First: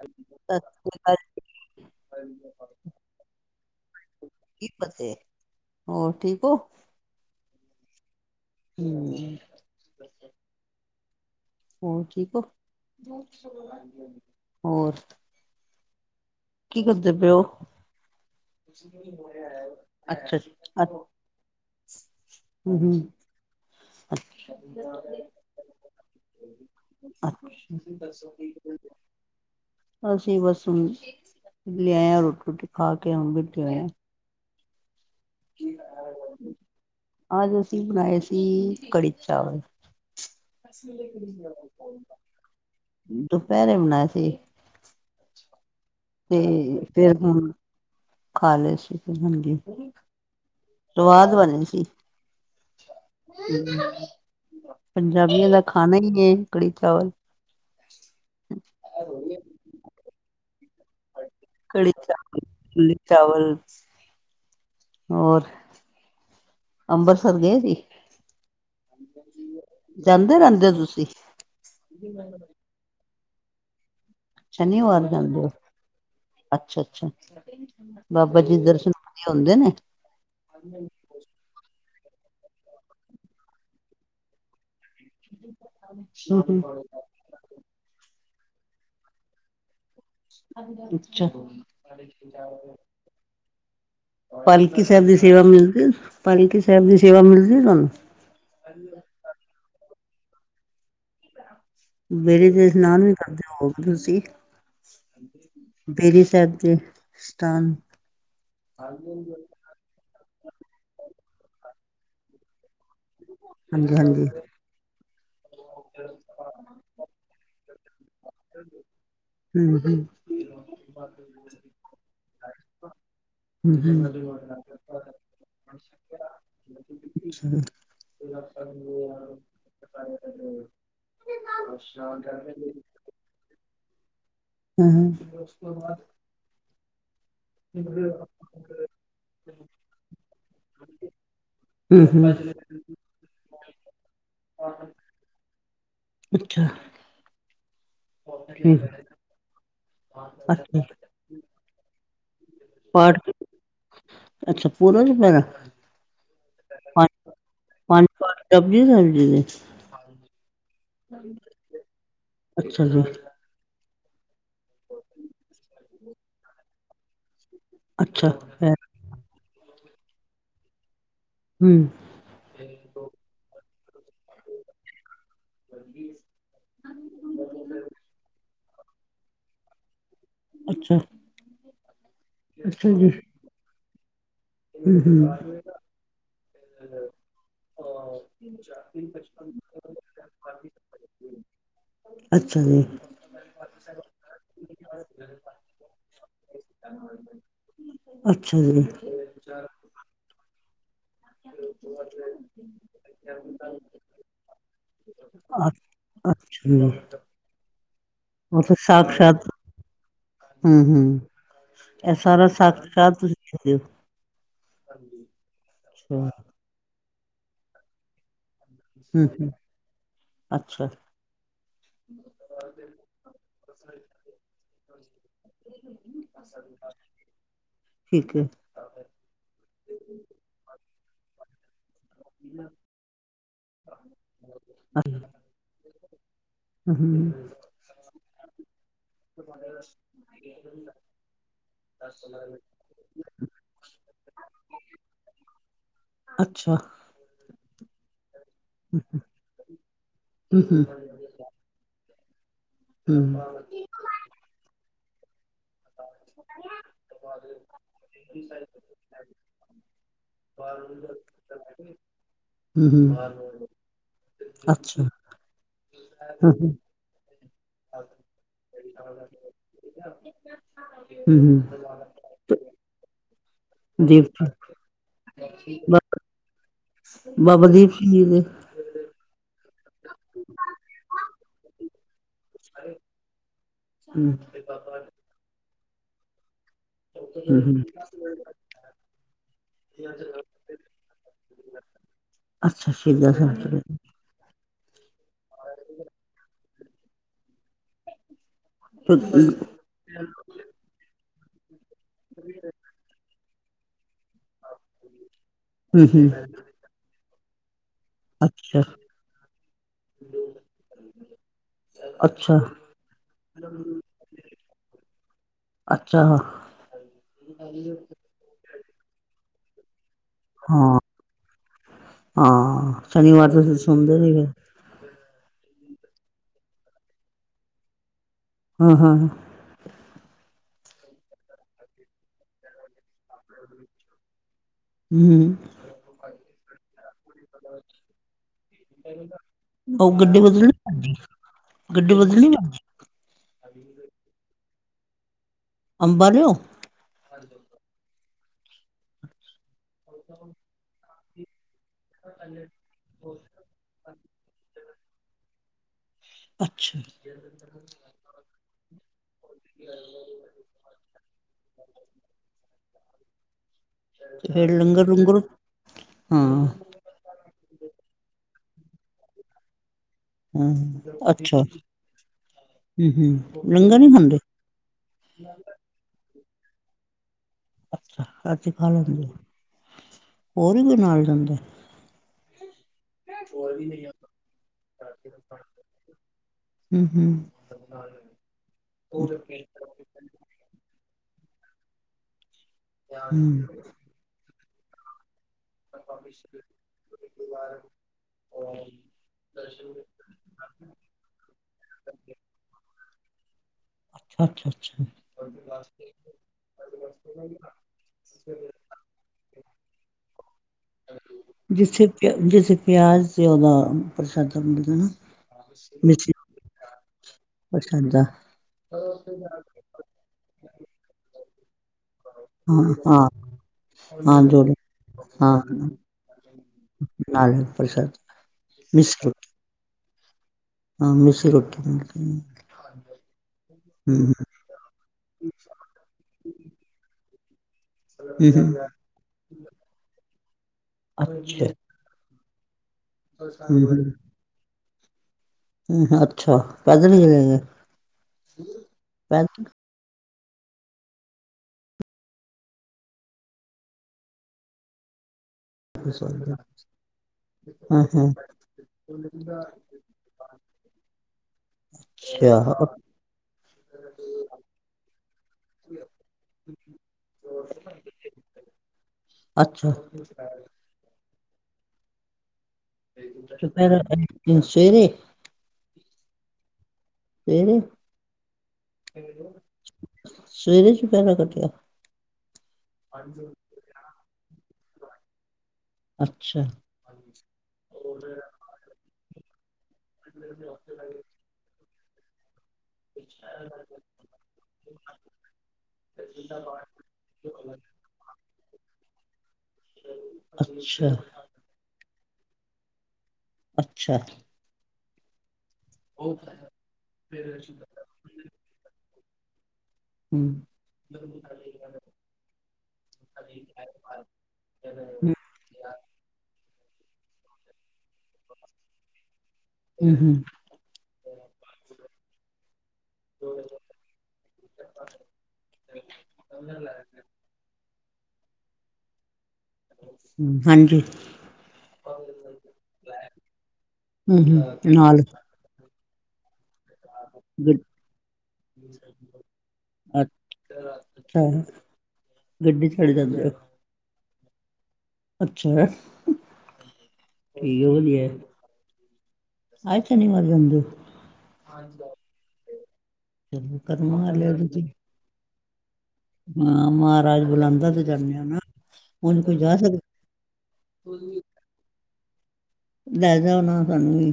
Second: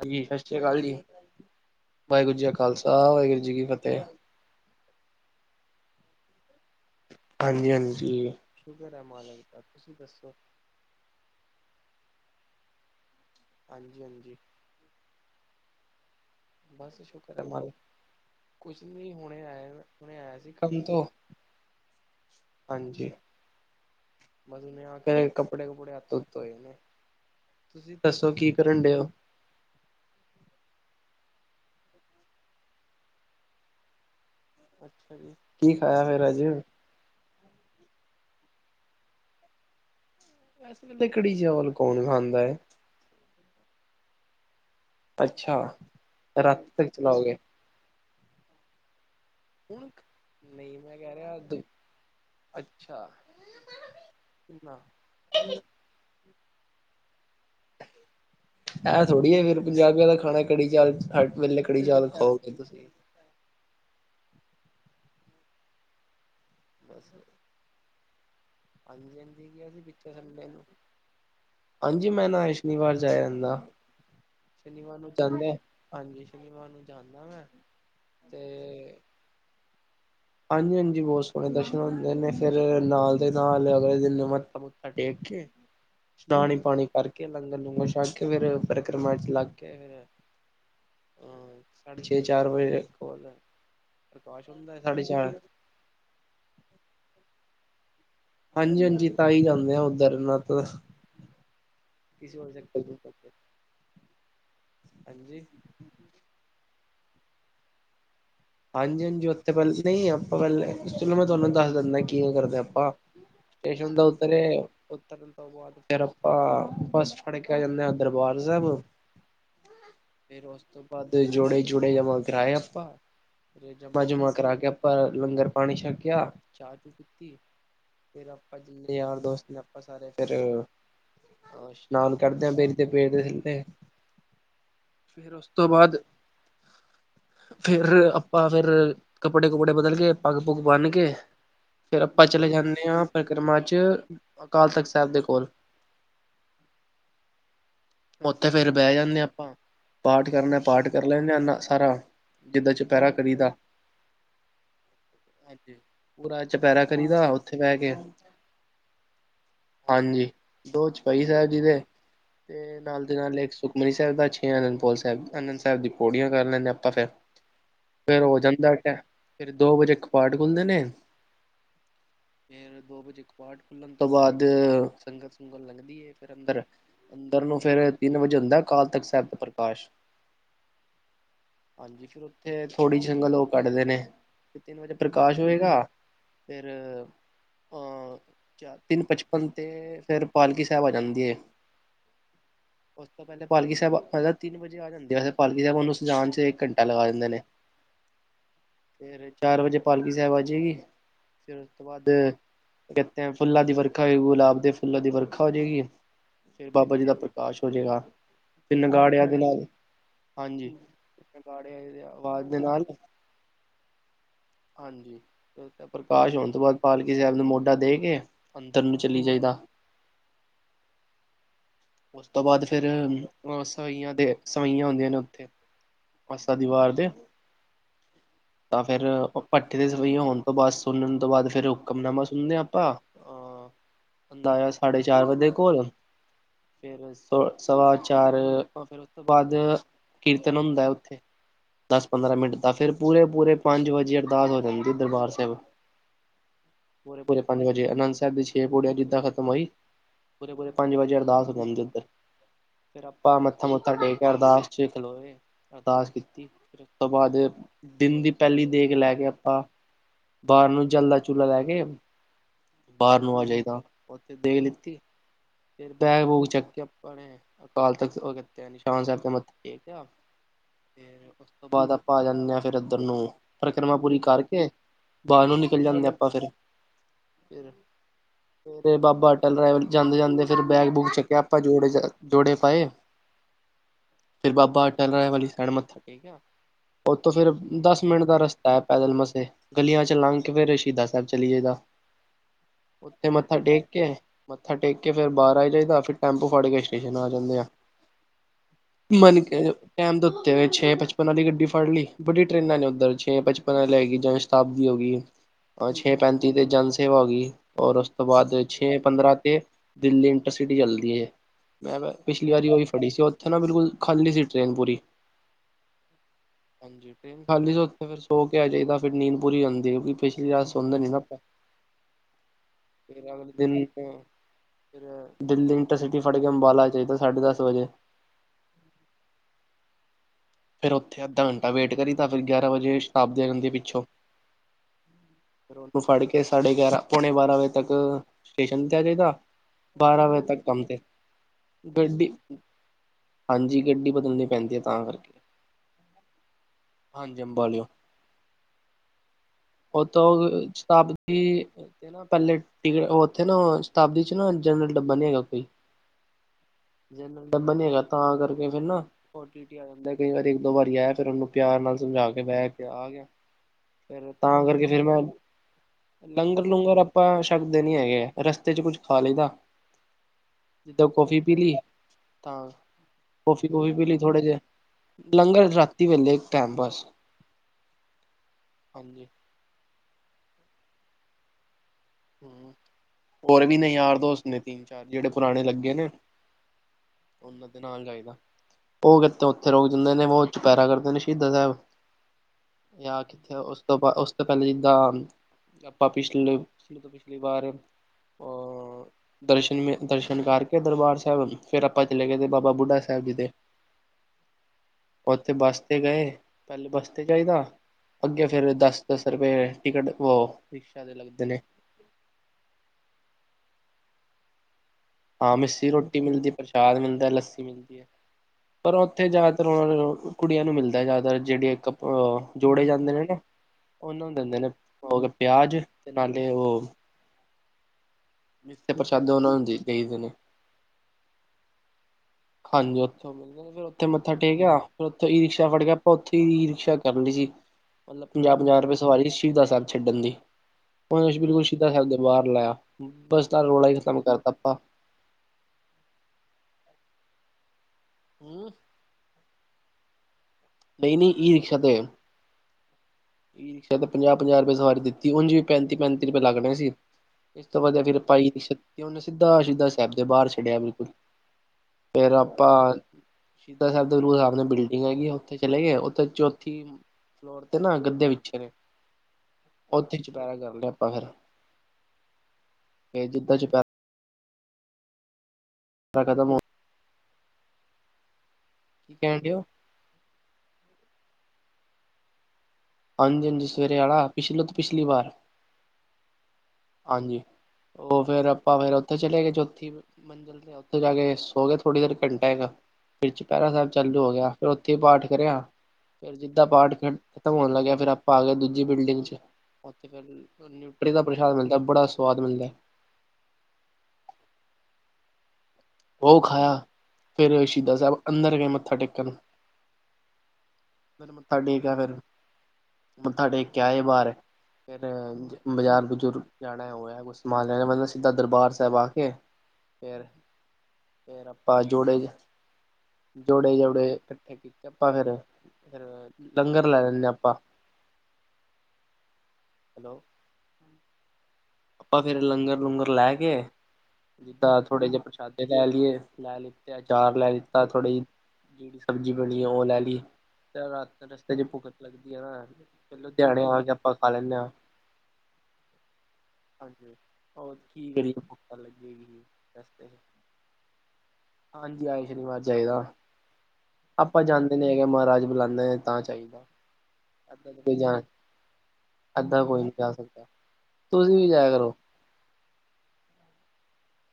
ਹਾਂਜੀ ਸਤਿ ਸ੍ਰੀ ਅਕਾਲ ਜੀ ਵਾਹਿਗੁਰੂ ਜੀ ਕਾ ਖ਼ਾਲਸਾ ਵਾਹਿਗੁਰੂ ਜੀ ਕੀ ਫ਼ਤਿਹ ਜੀ ਫਤਿਹ ਹੋਰ ਠੀਕ ਹੋ ਹਾਂਜੀ ਹਾਂਜੀ ਸ਼ ਮ ਦਾ ਤੁਸੀਂ ਦੱਸੋ ਹੋਰ ਠੀਕ ਹੋ ਹਾਂਜੀ ਹਾਂਜੀ ਹੋਰ ਕੀ ਬਸ ਕਰਦੇ ਸ਼ੁ ਪਏ ਕਰੇ ਹੋ ਮਲ ਕੁਛ ਨਹੀਂੀ ਹੁਣੇ ਆਆ ਹੁਣੇ ਅੱਛਾ ਆਇਆ ਸੀ ਕੰਮ ਅੱਛਾ, ਤੋਂ ਹਾਂਜੀ ਅੱਛਾ ਬੱਸ ਮ ਆ ਕਰੇ ਕਪੜੇ ਕੱਪੜੇ ਆਤ ਤੋਂਏ ਨੇ ਅੱਛ ਤੁਸੀਂ ਦੱਸੋ ਕੀ ਕਰਨ ਡੇ ਹੋ ਅਸੀਂ ਬਸ ਲੈ ਆਇਆ ਰੋਟੀ ਰੋਟੀ ਖਾ ਕੇ ਆੁਂ ਵੀ ਲ ਆਇਆ ਅੱਛਾ ਜੀ ਕੀ ਖਾਇਆ ਫੇਰ ਅੱਜ ਅਜ ਅਸੀਂ ਬਣਾਏ ਸੀ ਕੜੀ ਚਾਵਲ ਇਸ ਵੇਲੇ ਕੜੀ ਚਾਵਲ ਕੌਣ ਖਾਂਦਾ ਹੈ ਦੁਪਹਿਰੇ ਬਣਾਏ ਸੀ ਅੱਛਾ ਤੇ ਰਾਤੀ ਤੱਕ ਫੇਿਰ ਚਲਾਓਗੇ ਹੁਣ ਖਾ ਲਏ ਸੀ ਹਾਂਜੀ ਹੁਣ ਨਹੀਂ ਮੈਂ ਕਹਿ ਸਵਾਦ ਰਿਹਾ ਬਣੇ ਸੀ ਅੱਛਾ ਨਾ ਪੰਜਾਬੀਆਂ ਦਾ ਖਾਣਾ ਹੀ ਹੈ ਕੜੀ ਚਾਵਲ ਐਂ ਥੋੜ੍ਹੀ ਹੈ ਫੇਰ ਪੰਜਾਬੀਆਂ ਦਾ ਖਾਣਾ ਕੜੀ ਜ ਹ ਵੇਲੇ ਲੱਕੜੀ ਕੜੀ ਜਾਲ ਚਾਵਲ, ਖਾਓਗੇ ਤੁਸੀਂ ਹੋਔਰ ਬਸ ਅੰਮ੍ਰਿਤਸਰ ਗਏ ਜੀ ਹਾਂਜੀ ਹਾਂ ਜਾਂਦੇ ਸੀ ਰਹਿੰਦੇ ਹੋ ਤੁਸੀਂ ਹਾਂਜੀ ਮੈਂ ਨਾਰਿਸ਼ਨੀਿਵਾ ਜੈ ਅੰਦਾ ਸ਼ਨੀਵਾਰ ਨੂੰ ਜਾਂਦੇ ਜਾਂਦਾ ਹੋ ਹਾਂਜੀ ਸ਼ਨੀਵਾਰ ਅੱਛਾ ਨੂੰ ਅੱਛਾ ਜਾਂਦਾ ਮੈਂ ਬਾਬਾ ਤੇ ਜੀ ਦੇ ਦਰਸ਼ਨ ਵਧੀਆ ਹੁੰਦੇ ਨੇ ਹਾਂਜੀ-ਹਾਂਜੀ ਬਹੁਤ ਸੋਹਣੇ ਦਰਸ਼ਨ ਹੁੰਦੇ ਨੇ ਫੇਰ ਨਾਲ ਦੇ ਨਾਲ ਅਗਲੇ ਦਿਨ ਟੇਕ ਕੇ ਹੂੰ ਦਾਣੀ ਹੂੰ ਪਾਣੀ ਕਰਕੇ ਲੰਗਰ ਲੂੰਗਰ ਛਾ ਕੇ ਫੇਰ ਪਰਿਕਰਮਾ ਚ ਲੱਗ ਗਿਆ ਫਿਰ ਅੱਛਾ ਸਾਢੇ ਛੇ ਚਾਰ ਵਜੇ ਕੋਲ ਪ੍ਰਕਾਸ਼ ਹੁੰਦਾ ਪਾਲਕੀ ਸਾਢੇ ਸਾਹਿਬ ਦੀ ਚਾਰ ਸੇਵਾ ਮਿਲਦੀ ਪਾਲਕੀ ਸਾਹਿਬ ਦੀ ਸੇਵਾ ਮਿਲਦੀ ਤੁਹਾਨੂੰ ਹਾਂਜੀ-ਹਾਂਜੀ ਤਾਂ ਹੀ ਜਾਂਦੇ ਆ ਉੱਧਰ ਨਾਤ ਬੇਰੀ ਤੇ ਇਸ਼ਨਾਨ ਵੀ ਕਰਦੇ ਹੋਗੇ ਤੁਸੀਂ ਹਾਂਜੀ। ਬੇਰੀ ਸਾਹਿਬ ਜੇ ਸਤਾਨ ਹਾਂਜੀ-ਹਾਂਜੀ ਉੱਥੇ ਪਹਿਲੇ ਨਹੀਂ ਆਪਾਂ ਪਹਿਲਾਂ ਇਸ ਤੋਂ ਮੈਂ ਤੁਹਾਨੂੰ ਦੱਸ ਦਿੰਦਾ ਕਿਵੇਂ ਕਰਦੇ ਆਪਾਂ ਹਾਂਜੀ ਸਟੇਸ਼ਨ ਤੋਂ ਹਾਂਜੀ ਉਤਰੇ ਉਤਰਨ ਤੋਂ ਬਾਅਦ ਫੇਰ ਆਪਾਂ ਬੱਸ ਫੜਕੇ ਜਾਂਦੇ ਆ ਦਰਬਾਰ ਸਾਹਿਬ ਹੂੰ ਫੇਰ ਉਸ ਤੋਂ ਬਾਅਦ ਜੋੜੇ-ਜੋੜੇ ਜਮਾਂ ਕਰਾਏ ਆਪਾਂ ਹੂੰ ਹੂੰ ਜਮਾ ਹੂੰ। ਜੁਮਾ ਕਰਾ ਕੇ ਆਪਾਂ ਲੰਗਰ ਪਾਣੀ ਛਕਿਆ ਚਾਹ ਚੂ ਪੀਤੀ ਅੱਛਾ ਫਿਰ ਆਪਾਂ ਜਿੰਨੇ ਯਾਰ ਦੋਸਤ ਨੇ ਆਪਾਂ ਸਾਰੇ ਫਿਰ। ਹਾ ਇਸ਼ਨਾਨ ਕਰਦੇਆਂ ਬੇਰੀ ਦੇ ਪੇਡ ਦੇ ਥੱਲੇ ਹੂੰ ਫਿਰ ਉਸ ਤੋਂ ਬਾਅਦ ਫਿਰ ਫੇਰ ਕੱਪੜੇ ਕੁਪੜੇ ਬਦਲ ਕੇ ਪੱਗ ਪੁਗ ਬਾਂਨ ਕੇ ਫਿਰ ਹੂੰ ਆਪਾਂ ਹੂੰ ਚਲੇ ਜਾਂਦੇ ਹਾਂ ਪਰਿਕਰਮਾ ਚ ਅਕਾਲ ਤਖ਼ਤ ਸਾਹਿਬ ਦੇ ਕੋਲ ਅੱਛਾ ਉੱਥੇ ਫੇਰ ਬਹਿ ਜਾਂਦੇ ਹਾਂ ਆਪਾਂ ਪਾਠ ਕਰਨਾ ਅੱਛਾ ਪਾਠ ਕਰ ਲੈਂਦੇ ਹਾਂਨਾ ਸਾਰਾ ਜਿੱਦਾਂ ਚੁਪਹਿਰਾ ਪਾਠ ਕਰੀ ਦਾ ਅੱਛਾ ਪੂਰਾ ਲਿਖਣਾ ਹਾਂਜੀ, ਪੂਰਾ ਚੁਪਹਿਰਾ ਕਰੀਦਾ ਉੱਥੇ ਬਹਿ ਕੇ ਪਾਠ ਜਪਜੀ ਸਾਹਿਬ ਜੀ ਦੇ ਹਾਂਜੀ ਦੋ ਚੌਪਈ ਸਾਹਿਬ ਜੀ ਦੇ ਤੇ ਅੱਛਾ ਜੀ ਨਾਲ ਦੀ ਨਾਲ ਇੱਕ ਮਨੀ ਸਾਹਿਬ ਦਾ ਛੇ ਆਨੰਦਪੁਰ ਸਾਹਿਬ ਆਨੰਦ ਸਾਹਿਬ ਦੀ ਪੌੜੀਆਂ ਕਰ ਲੈਂਣੇ ਆਪਾਂ ਫਿਰ ਫੇਰ ਅੱਛਾ ਹੋ ਜਾਂਦਾ ਫਿਰ ਦੋ ਵਜੇ ਕਪਾਟ ਖੁੱਲਦੇ ਨੇ ਹੂੰ ਫਿਰ ਦੋ ਵਜੇ ਕ ਪਾਠ ਖੁੱਲਣ ਤੋਂ ਬਾਅਦ ਸੰੰਗਤ ਸੁੰਗਤ ਲੰਘਦੀ ਹੈ ਫੇਰ ਅੰਦਰ-ਅੰਦਰ ਨੂੰ ਫੇਰ ਤਿੰਨ ਵਜੇ ਹੁੰਦਾ ਅਕਾਲ ਤਖ਼ਤ ਸਾਹਿਬ ਦਾ ਪ੍ਰਕਾਸ਼ ਅੱਛਾ ਹਾਂਜੀ ਫਿਰ ਉੱਥੇ ਅੱਛਾ ਥੋੜ੍ਹੀ ਜੀ ਜੰਗਾ ਉਹ ਕੱਢਦੇ ਨੇ ਤਿੰਨ ਵਜੇ ਹੂੰ ਪ੍ਰਕਾਸ਼ ਹੂੰ ਹੋਏਗਾ ਫਿਰ। ਅਹ ਚਾਰ ਤਿੰਨ ਪਚਪਨ ਤੇ ਫਿਰ ਪਾਲਕੀ ਸਾਹਿਬ ਆ ਜਾਂਦੀ ਹੈ ਅੱਛਾ ਜੀ ਉਸ ਤੋਂ ਪਹਿਲਾਂ ਪਾਲਕੀ ਸਾਹਿਬ ਮਤਲਬ ਤਿੰਨ ਵਜੇ ਆ ਜਾਂਦੇ ਆ ਪਾਲਕੀ ਸਾਹਿਬ ਉਹਨੂੰ ਸਜਾ ਚ ਇਕ ਘੰਟਾ ਲਗਾ ਦਿੰਦੇ ਨੇ ਅੱਛਾ ਜੀ ਫੇਰ ਚਾਰ ਵਜੇ ਪਾਲਕੀ ਸਾਹਿਬ ਆ ਜਾਏਗੀ ਫਿਰ ਉਸ ਤੋਂ ਬਾਅਦ ਕਿਤੇ ਫੁੱਲਾਂ ਦੀ ਵਰਖਾ ਹੋਏਗੀ ਗੁਲਾਬ ਦੇ ਫੁੱਲਾਂ ਦੀ ਵਰਖਾ ਹੋ ਅ ਜਾਏਗੀ ਫੇਰ ਬਾਬਾ ਜੀ ਦਾ ਪ੍ਰਕਾਸ਼ ਹੋ ਜਏਗਾ ਉਹ ਤਾਂ ਤੇ ਨਗਾੜਿਆ ਦੇ ਸਾਕਸ਼ਾਤ ਨਾਲ ਹਾਂਜੀ ਹੂੰ ਹੂੰ ਨਗਾੜੇ ਆ ਜਦੇ ਆ ਇਹ ਸਾਰਾ ਹਿਸਾਬ ਕਿਤਾਬ ਤੁਸੀਂ ਕਰਦੇ ਹੋ ਹਾਂਜੀ ਅੱਛਾ, ਪ੍ਰਕਾਸ਼ ਹੋਣ ਤੋਂ ਬਾਅਦ ਪਾਲਕੀ ਸਾਹਿਬ ਨੂੰ ਮੋਢਾ ਦੇ ਕੇ ਅੰਦਰ ਨੂੰ ਚੱਲੀ ਹੂੰ ਹੂੰ ਜਾਈਦਾ ਅੱਛਾ ਉਸ ਤੋਂ ਬਾਅਦ ਫਿਰ ਅ ਸਵਈਆਂ ਦੇ ਸਵਈਆਂ ਹੁੰਦੀਆਂ ਨੇ ਉੱਥੇ ਪਾਸਾ ਦੀਵਾਰ ਦੇ ਠੀਕ ਹੈ ਤਾਂ ਫੇਰ ਭੱਠੇ ਦੇ ਸਵਾਇਆ ਹੋਣ ਤੋਂ ਬਾਅਦ ਸੁਣਨ ਤੋਂ ਬਾਅਦ ਫਿਰ ਹੁਕਮਨਾਮਾ ਸੁਣਦੇ ਹਾਂ ਆਪਾਂ ਅਹ ਅੰਦਾਜਾ ਆ ਸਾਢੇ ਚਾਰ ਵਜੇ ਕੋਲ ਹੂੰ ਫਿਰ ਸੋ ਹੂੰ, ਸਵਾ ਚਾਰ ਫਿਰ ਉਸ ਤੋਂ ਬਾਅਦ ਕੀਰਤਨ ਹੁੰਦਾ ਹੈ ਉੱਥੇ ਦਸ ਪੰਦਰਾਂ ਮਿੰਟ ਦਾ ਫਿਰ ਪੂਰੇ-ਪੂਰੇ ਪੰਜ ਵਜੇ ਅਰਦਾਸ ਹੋ ਜਾਂਦੀ ਦਰਬਾਰ ਸਾਹਿਬ ਅੱਛਾ ਪੂਰੇ-ਪੂਰੇ ਪੰਜ ਵਜੇ ਅਨੰਦ ਸਾਹਿਬ ਦੇ ਛੇ ਪੜੀਆਂ ਜਿੱਦਾਂ ਖਤਮ ਹੋਈ ਪੂਰੇ ਹੂੰ ਪੂਰੇ ਹੂੰ ਪੰਜ ਵਜੇ ਅਰਦਾਸ ਧ ਫੇਰ ਹੂੰ ਆਪਾਂ ਮੱਥਾ ਮੱਥਾ ਟੇਕ ਕੇ ਅਰਦਾਸ ਚ ਖਲੋਏ ਅਰਦਾਸ ਕੀਤੀ ਫਿਰ ਉਸ ਤੋਂ ਬਾਅਦ ਦਿਨ ਦੀ ਪਹਿਲੀ ਦੇਖ ਲੈ ਕੇ ਆਪਾਂ ਬਾਹਰ ਨੂੰ ਜਲਦਾ ਚੁਲਾ ਲੈ ਕੇ ਹੂੰ ਬਾਹਰ ਨੂੰ ਆ ਹੂੰ ਜਾਈਦਾ ਉੱਥੇ ਦੇਖ ਲਿੱਤੀ ਅੱਛਾ ਫਿਰ ਬੈਗ ਬੂਗ ਹੂੰ ਚੱਕ ਹੂੰ ਕੇ ਆਪਣੇ ਕਾਲ ਤੱਕ ਉਹਤੇ ਸ਼ਾਮ ਮੱਥੇ ਟੇਕ ਤੇ ਹੂੰ ਉਸ ਤੋਂ ਬਾਅਦ ਹੂੰ ਆਪਾਂ ਆ ਜਾਂਦੇ ਹਾਂ ਫਿਰ ਇੱਧਰ ਨੂੰ ਪਰਿਕਰਮਾ ਪੂਰੀ ਦੀਪ ਕਰਕੇ ਬਾਹਰ ਨੂੰ ਜੀ, ਨਿਕਲ ਜਾਂਦੇ ਆਪਾਂ ਫਿਰ ਬਾਬਾ ਫਿਰ ਦੀਪ ਸਿੰਘ ਜੀ ਦੇ ਫ ਬਾਬਾ ਅਟਲਲ ਜਾਂਦੇ ਜਾਂਦੇ ਫਿਰ ਬੈਗ ਬੂਗ ਚੱਕ ਆਪਾਂ ਜੋੜੇ ਜਾ ਜੋੜੇ ਪਾਏ ਹੂੰ ਫਿਰ ਬਾਬਾ ਅਟਲ ਰਾਏ ਵਾਲੀ ਸੈਣ ਮੱਥਾ ਠੀਕ ਆ ਉਥੋਂ ਫਿਰ ਹੂੰ ਦਸ ਮਿੰਟ ਦਾ ਹੂੰ, ਰਸਤਾ ਹੈ ਪੈਦਲ ਮਸੇ ਗਲੀਆਂ ਚ ਲੰਘ ਕੇ ਫਿਰ ਸ਼ਹੀਦ ਸਾਹਿਬ ਚਲੀ ਜਾਏਦਾ ਅੱਛਾ ਉੱਥੇ ਸ਼ੀਲਾ ਮੱਥਾ ਸੈਂਟਰ ਟੇਕ ਕੇ ੱਥਾ ਟੇਕ ਕੇ ਫਰ ਬਾਹਰ ਆਈ ਜਾਈਦਾ ਫਿਰ ਟੈਂਪੂ ਫੜ ਕੇ ਸਟੇਸ਼ਨ ਆ ਜਾਂਦੇ ਆ ਮਨ ਹੂੰ-ਹੂੰ ਟੈਮ ਦ ਉੱਤੇ ਹੋਏ ਛੇ ਪਚਪਨ ਵਾਲੀ ਗੱਡੀ ਫੜ ਲਈ ਵੱੜੀ ਟਰੇਨਾਂ ਨੇ ਉੱਧਰ ਛੇ ਪਚਪਨ ਲੈ ਗਈ ਜੰਨ ਸ਼ਤਾਬਦੀ ਹੋ ਗਈ ਛੇ ਪੈਂਤੀ ਤੇ ਜਨ ਸੇਵਾ ਹੋ ਗਈ ਔਰ ਉਸ ਤੋਂ ਬਾਅਦ ਅੱਛਾ, ਛੇ ਪੰਦਰਾਂ ਤੇ ਦਿੱਲੀ ਇੰਟਰਸਿਟੀ ਚੱਲਦੀ ਮੈਂ ਪਿਛਲੀ ਅੱਛਾ, ਵਾਰੀ ਉਹਾਰੀ ਫੜੀ ਸੀ ਉੱਥੇ ਨਾ ਬਿਲਕੁਲ ਖੱਲੀ ਸੀ ਟ੍ਰੇਨ ਪੂਰੀ ਅੱਛਾ ਹਾਂਜੀ ਟ੍ਰੇਨ ਖਾਲੀ ਸੀ ਉਥੇ ਫਿਰ ਸੋ ਕੇ ਆ ਜਾਈਦਾ ਫਿਰ ਨੀਂਦਪੁਰੀ ਹੁੰਦੀ ਜਾਂਦੀ। ਪਿਛਲੀ ਰਾਤ ਸੌਂਦੇ ਹਾਂ। ਨੀ ਨਾ ਆਪਾਂ। ਹਾਂ ਫਿਰ ਸ਼ਨੀਵਾਰ ਅਗਲੇ ਤਾਂ ਤੁਸੀਂ ਦਿਨ ਸੌਦੇ ਨੀਗੇ। ਫਿਰ ਸਿੱਧੀ ਫੜ ਕੇ ਅੰਬਾਲਾ ਜਾਈ ਦਾ ਸਾਢੇ ਦਸ ਵਜੇ। ਹਾਂ ਹਾਂ ਫੇਰ ਉੱਥੇ ਅੱਧਾ ਘੰਟਾ ਵੇਟ ਕਰੀ ਦਾ ਫਿਰ ਗਿਆਰਾਂ ਵਜੇ ਸ਼ਤਾਬਦੀ ਆ ਜਾਂਦੀ ਪਿੱਛੋਂ। ਹੂੰ ਅਤੇ ਸਾਢੇ ਗਿਆਰਾਂ ਪੌਣੇ ਬਾਰਾਂ ਵਜੇ ਤੱਕ ਸਟੇਸ਼ਨ ਤੇ ਆ ਜਾਈ ਦਾ ਉਹ ਬਾਰਾਂ ਗੱਡੀ ਵਜੇ ਤੱਕ ਬਦਲਣੀ ਕੰਮ ਤੇ। ਪੈਂਦੀ ਗੱਡੀ ਬਦਲੀ ਨੀ? ਹਾਂਜੀ ਗੱਡੀ ਬਦਲਣੀ ਪੈਂਦੀ ਹੈ। ਤਾਂ ਕਰਕੇ ਅੰਬਾ ਲਿਓ ਹਾਂਜੀ ਅੰਬਾਲਿਓ। ਉਥੋਂ ਸ਼ਤਾਬਦੀ ਨਾ ਪਹਿਲੇ ਟਿਕਟ ਉੱਥੇ ਨਾ ਸ਼ਤਾਬਦੀ ਚ ਨਾ ਜਨਰਲ ਡੱਬਾ ਨੀ ਹੈਗਾ ਕੋਈ। ਅੱਛਾ ਜੇ ਮ ਡੱਬ ਨ ਹੈਗਾ ਤਾਂ ਕਰਕੇ ਫੇਰ ਨਾ ਓ ਟੀ ਟੀ ਜਾਂਦਾ। ਕਈ ਵਾਰੀ ਇੱਕ ਦੋ ਵਾਰੀ ਆਇਆ ਫਿਰ ਉਹਨੂੰ ਪਿਆਰ ਨਾਲ ਸਮਝਾ ਕੇ ਬਹਿ ਗਿਆ ਆ ਗਿਆ ਫਿਰ ਤੇ ਤਾਂ ਕਰਕੇ ਫੇਰ ਲੰਗਰ ਮੈਂ ਲੂੰਗਰ ਹਾਂ ਲੰਗਰ-ਲੂੰਗਰ ਆਪਾਂ ਸ਼ੱਕਦੇ ਨੀ ਹੈਗੇ ਰਸਤੇ ਚ ਕੁੱਛ ਖਾ ਲਈਦਾ ਹਾਂ ਜਿੱਦਾਂ ਕੌਫੀ ਪੀ ਅੱਛਾ ਲਈ ਤਾਂ ਹੂੰ-ਹੂੰ ਕਫੀ ਕਫੀ ਲੰਗਰ ਪੀ ਨੀ ਲਈ ਖਾਂਦੇ ਥੋੜੇ ਜਿਹੇ ਲੰਗਰ ਰਾਤੀ ਵੇਲੇ ਇੱਕ ਟਾਈਮ ਬਸ ਅੱਛਾ ਰਾਤੀ ਖਾ ਲੈਂਦੇ ਹਾਂਜੀ ਆ ਹੋਰ ਵੀ ਕੋਈ ਨਾਲ ਜਾਂਦਾ। ਹੋਰ ਵੀ ਨੇ ਯਾਰ ਦੋਸਤ ਨੇ ਤਿੰਨ-ਚਾਰ ਜਿਹੜੇ ਪੁਰਾਣੇ ਲੱਗੇ ਨੇ। ਹੂੰ-ਹੂੰ ਉਹਨਾਂ ਦੇ ਨਾਲ ਗਈਦਾ ਭੋ ਕਿਤੇ ਉੱਥੇ ਰੁਕ ਜਾਂਦੇ ਨੇ ਓਹ ਚੁਪੈਰਾ ਕਰਦੇ ਨੇ। ਕਿਦਾਂ ਸਾਹਿਬ ਜਾਂ ਕਿੱਥੇ ਹੂੰ ਉਸ ਤੋਂ ਬਾ ਉਸ ਤੋਂ ਪਹਿਲਾਂ ਜਿੱਦਾਂ ਆਪਾਂ ਪਿਛਲੇ ਪਿਛਲ ਤੋਂ ਪਿਛਲੀ ਵਾਰ ਅ ਦਰਸ਼ਨ ਦਰਸ਼ਨ ਕਰਕੇ ਦਰਬਾਰ ਸਾਹਿਬ ਫੇਰ ਆਪਾਂ ਚਲੇ ਗਏ ਤੇ ਬਾਬਾ ਬੁੱਢਾ ਸਾਹਿਬ ਦੇ [inaudible] ਅੱਛਾ-ਅੱਛਾ! ਉੱਥੇ ਬੱਸ ਤੇ ਗਏ ਪਹਿਲੇ ਬੱਸ ਤੇ ਜਾਈ ਦਾ। ਅੱਗੇ ਫੇਰ ਦਸ-ਦਸ ਰੁਪਏ ਟਿਕਟ ਵ ਰਿਕਸ਼ਾ ਦੇ ਲੱਗਦੇ ਨੇ। ਜਸੇ ਪਿਆਜ ਤੇ ਔਦਾ ਪ੍ਰਸ਼ਾਦਾ ਹੁੰਦਾ ਹਾਂ ਮਿੱਸੀ ਰੋਟੀ ਮਿਲਦੀ ਪਰਸ਼ ਸਲਾਦ ਮਿਲਦਾ ਲੱਸੀ ਮਿਲਦੀ ਐ। ਪ੍ਰਸ਼ਾਦ ਪਰ ਔਥੇ ਜ਼ਿਆਦਾਤਰ ਔਨਾ ਨੇ ਕੁੜੀਆਂ ਨੂੰ ਮਿਲਦਾ ਜ਼ਿਆਦਾ। ਜਿਹੜਿਆਂ ਇੱਕ ਪ ਜੋੜੇ ਹਾਂ ਜਾਂਦੇ ਨੇ ਹਾਂ ਨਾ। ਔਨਾਂ ਨੂੰ ਹਾਂ ਦਿੰਦੇ ਨੇ ਜੋੜ ਹੋ ਕੇ ਹਾਂ ਪਿਆਜ ਤੇ ਨਾਲੇ ਔ। ਨਾਲ ਪ੍ਰਸ਼ਾਦ ਮਿਸਾ ਮਿਸਰੀ ਪ੍ਰਸ਼ਾਦਾ ਰੋਟੀ ਔਨਾਂ ਨੂੰ ਦੇਈਦੇ ਨੇ। ਹਾਂ ਮਿਸੀ ਰੋਟੀ ਹਾਂਜੀ ਔਥੋਂ ਓ ਮਿਲਦੇ ਨੇ। ਫੇਰ ਔਥੇ ਮੱਥਾ ਟੇਕਿਆ ਫੇਰ ਔਥੇ ਈ ਰਿਕਸ਼ਾ ਫੜਕੇ ਆਪਾਂ ਔਥੇ ਹੀ ਈ ਰਿਕਸ਼ਾ ਕਰ ਲਈ ਸੀ। ਮਤਲਬ ਪੰਜਾਹ ਹਮ ਪੰਜਾਹ ਰੁਪਏ ਸਵਾਰੀ ਸ਼ਹੀਦਾਂ ਸਾਬ ਛੱਡਣ ਦੀ। ਔਣਾ ਨੂੰ ਬਿਲਕੁਲ ਅੱਛਾ ਸੀ਼ਦਾਂ ਸਾਹਿਬ ਦੇ ਬਾਰ ਲਾਇਆ ਬਸ ਤਾਂ ਰੌਲਾ ਹੀ ਖ਼ਤਮ ਹਮ ਕਰਤਾ ਆਪਾ। ਅੱਛਾ, ਪੈਦਲ ਈ ਚਲੇ ਗਏ। ਨਈ ਨਈ ਈ ਰਿਕਸ਼ਾ ਤੇ। ਈ ਰਿਕਸ਼ਾ ਤੇ ਪੰਜਾਹ ਪੰਜਾਹ ਰੁਪਏ ਸਵਾਰੀ ਦਿੱਤੀ ਉਂਝ ਵੀ ਪੈਂਤੀ ਪੈਂਤੀ ਰੁਪਏ ਪੈਦਲ ਲੱਗਣੇ ਸੀ। ਏਸ ਤੋਂ ਬਾਦ ਹਾਂ ਫਿਰ ਹਾਂ ਆਪਾ ਈ ਰਿਕਸ਼ਾ ਕੀਤੀ, ਓਨੇ ਸਿੱਧਾ ਸਿੱਧਾ ਸਾਹਿਬ ਦੇ ਬਾਰ ਛੱਡਿਆ ਬਿਲਕੁਲ। ਫੇਰ ਅੱਛਾ ਆਪਾਂ ਸ਼ਹੀਦਾਂ ਸਾਹਿਬ ਦੇ ਰੂ ਸਾਮਨੇ ਬਿਲਡਿੰਗ ਹੈਗੀ ਆ। ਔਥੇ ਚਲੇ ਗਏ ਔਥੇ ਚੌਥੀ ਫਲੋਰ ਤੇ ਨਾ ਗੱਧੇ ਵਿਛੇ ਨੇ। ਅੱਛਾ ਔਥੇ ਚੁਪੈਰਾ ਕਰ ਲਿਆ ਆਪਾਂ ਫੇਰ। ਚੁਪਹਿਰਾ ਸਵੇਰੇ! ਖਤਮ ਹੋ ਫੇਰ ਕੀ ਕਹਿਣ ਡਏ ਓ ਸਵੇਰੇ ਚਪੈਰਾ ਕਟ ਹਾਂਜੀ ਹਾਂਜੀ ਸਵੇਰੇ ਆੜਾ ਪਿਛਲੇ ਤੋਂ ਪਿਛਲੀ ਵਾਰ। [unintelligible] ਹਾਂਜੀ ਓ ਫੇਰ ਆਪਾਂ ਫੇਰ ਔਥੇ ਚਲੇ ਗਏ ਚੌਥੀ ਮੰਜ਼ਿਲ ਤੇ ਔਥੇ ਜਾ ਕੇ ਸੋ ਗੇ ਥੋੜ੍ਹੀ ਦੇਰ ਘੰਟਾ ਏਕ। ਫਿਰ ਚੁਪਹਿਰਾ ਸਾਹਿਬ ਚਾਲੂ ਹੋ ਗਿਆ ਫੇਰ ਔਥੇ ਈ ਪਾਠ ਕਰਿਆ। ਫੇਰ ਜਿੱਦਾਂ ਪਾਠ ਖ ਖ਼ਤਮ ਹੋਣ ਲੱਗਿਆ ਫਿਰ ਆਪਾਂ ਆਗੇ ਦੂਜੀ ਬਿਲਡਿੰਗ ਚ। ਔਥੇ ਫੇਰ ਨਿਊਟਰੀ ਅੱਛਾ ਦਾ ਪਰ ਬੜਾ ਸਵਾਦ ਮਿਲਦਾ ਐ। ਅੱਛਾ। ਓ ਖਾਇਆ ਫੇਰ ਸ਼ਹੀਦਾਂ ਸਾਹਿਬ ਅੰਦਰ ਗਏ ਮੱਥਾ ਟੇਕਣ। ਹਮ ਮੈਨੂੰ ਮੱਥਾ ਟੇਕਿਆ ਫੇਰ। ਮੱਥਾ ਟੇਕ ਕੇ ਆਏ ਬਾਰ ਫੇਰ ਬਜ਼ਾਰ ਬਜ਼ੂਰ ਜਾਣ ਮੈਂ ਹੋਇਆ ਕੁਛ ਸਮਾਨ ਲੈਣਾ ਬ ਮੈਂ ਸਿੱਧਾ ਦਰਬਾਰ ਸਾਹਿਬ ਆ ਕੇ ਹਮ ਫੇਰ ਹਮ ਫੇਰ ਆਪਾਂ ਜੋੜੇ ਜੋੜੇ ਜੋੜੇ ਕੱਠੇ ਕੀਤੇ ਆਪਾਂ ਫੇਰ, ਫੇਰ ਲੰਗਰ ਲੈ ਲੇ ਆਪਾਂ। ਹੈਲੋ ਹਾਂਜੀ। ਆਪਾਂ ਫੇਰ ਲੰਗਰ ਲੂੰਗਰ ਲੈ ਕੇ ਹਮ ਜਿੱਦਾਂ ਹਮ ਥੋੜੇ ਜਿਹੇ ਨਾਲ ਪ੍ਰਸ਼ਾਦੇ ਲੈ ਲੈ ਲਈਏ ਲੈ ਲਿੱਤੇ ਅਚਾਰ ਲੈ ਲਿੱਤਾ ਥੋੜੀ ਜਿਹੜੀ ਸਬਜ਼ੀ ਬਣੀ ਐ ਓ ਲੈ ਲੀ। ਤੇ ਰਾਤ ਅੱਛਾ ਰਸਤੇ ਚ ਭੁਖ ਲੱਗਦੀ ਐ ਨਾ ਗੱਡੀ ਚੜ ਜਾਂਦੇ ਹੋ ਲੁਦਿਆਣੇਓ ਆ ਕੇ ਆਪਾਂ ਖਾ ਲੈਂਨੇ ਆਂ। ਅੱਛਾ। ਹਾਂਜੀ ਹਾਂਜੀ। ਹੋਰ ਠੀਕ ਹੈ, ਕੀ ਵਧੀਆ ਕਰੀਏ ਭੁਖ ਤਾ ਲੱਗੇਗੀ ਆਏ ਰਸਤੇ ਚ। ਸ਼ਨੀਵਾਰ ਜਾਂਦੇ ਹੋ ਹਾਂਜੀ ਆਏ ਸ਼ਨੀਵਾਰ ਜਾਈਦਾ। ਚਲੋ ਕਰਮਾਂ ਆਪਾਂ ਵਾਲੇ ਹੋ ਜਾਂਦੇ ਤੁਸੀਂ ਨੀ ਹੈਗੇ ਮਹਾਰਾਜ ਬੁਲਾਉਂਦੇ ਨ। ਤਾਂ ਜਾਈਦਾ ਹਾਂ ਮਹਾਰਾਜ ਐਦਾਂ ਤੇ ਬੁਲਾਉਂਦਾ ਕੋਈ ਜਾ ਜਾਂਦੇ ਆ ਨਾ ਏਦਾਂ ਕੋਈ ਨੀ ਜਾ ਸਕਦਾ। ਤੁਸੀਂ ਵੀ ਜਾਇ ਕਰੋ। ਲੈ ਜਾਓ ਨਾ ਸਾਨੂੰ ਵੀ।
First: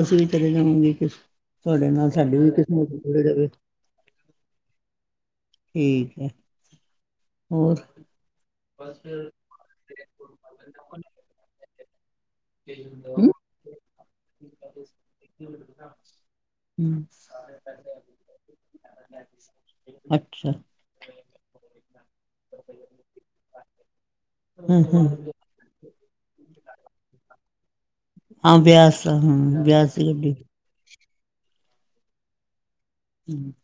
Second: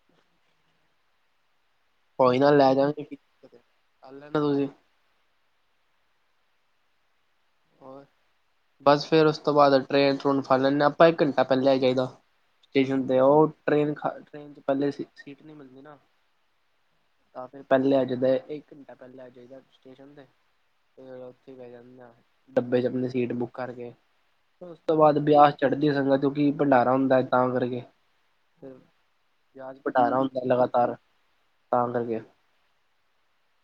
ਅਸੀਂ ਵੀ ਚਲੇ ਜਾਵਾਂਗੇ ਕੁ ਤੁਹਾਡੇ ਨਾਲ ਸਾਡੀ ਕੋਈ ਵੀ ਨਾ ਲੈ ਕਿਸਮਤ ਜਾਗੇ ਜੁੜੀ ਰਵੇ। ਕਰ ਲੈਣਾ ਤੁਸੀਂ ਠੀਕ ਐ। ਹੋਰ। ਬਸ ਫੇਰ ਓਸ ਤੋਂ ਬਾਅਦ ਟ੍ਰੇਨ ਟਰੂਨ ਫੜ ਲੈਂਨੇ ਆਂ ਆਪਾਂ ਇੱਕ ਘੰਟਾ ਪਹਿਲਾਂ ਆ ਜਾਈ ਦਾ। ਸਟੇਸ਼ਨ ਤੇ ਹਮ ਔ ਟ੍ਰੇਨ ਖ ਟ੍ਰੇਨ ਚ ਪਹਿਲੇ ਸੀ ਸੀਟ ਨਈ ਮਿਲਦੀ ਨਾ। ਆ ਫੇਰ ਪਹਿਲੇ ਆ ਜੀਦਾ ਇੱਕ ਘੰਟਾ ਪਹਿਲੇ ਆ ਜਾਈਦਾ ਸਟੇਸ਼ਨ ਤੇ। [inaudible] ਅੱਛਾ ਡੱਬੇ ਚ ਆਪਣੀ ਸੀਟ ਬੁੱਕ ਕਰਕੇ ਉਸ ਹਮ ਤੋਂ ਹਮ ਬਾਅਦ ਵਿਆਸ ਚੜਦੀ ਸੰਗਤ ਕਿਉਂਕਿ ਕੀ ਭੰਡਾਰਾ ਹੁੰਦਾ ਤਾਂ ਕਰਕੇ ਹਾਂ ਬਿਆਸ ਆ ਹਮ ਵਿਿਆਸ ਦੀ ਗੱਡੀ ਤਾ ਅੰਦਰ ਗਿਆ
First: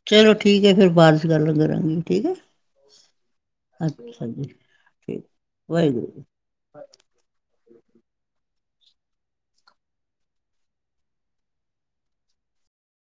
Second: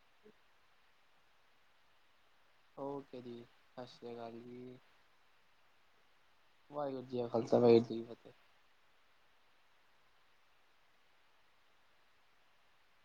ਚਲੋ ਠੀਕ ਹੈ ਫੇਰ ਬਾਅਦ ਚ ਗੱਲ ਕਰਾਂ ਗੀ ਠੀਕ ਹੈ। ਓਕੇ ਜੀ ਸਤਿ ਸ੍ਰੀ ਅਕਾਲ ਜੀ। ਠੀਕ ਵਾਹਿਗੁਰੂ ਵਾਹਿਗੁਰੂ ਜੀ ਕਾ ਖ਼ਾਲਸਾ ਵਾਹਿਗੁਰੂ ਜੀ ਕੀ ਫ਼ਤਿਹ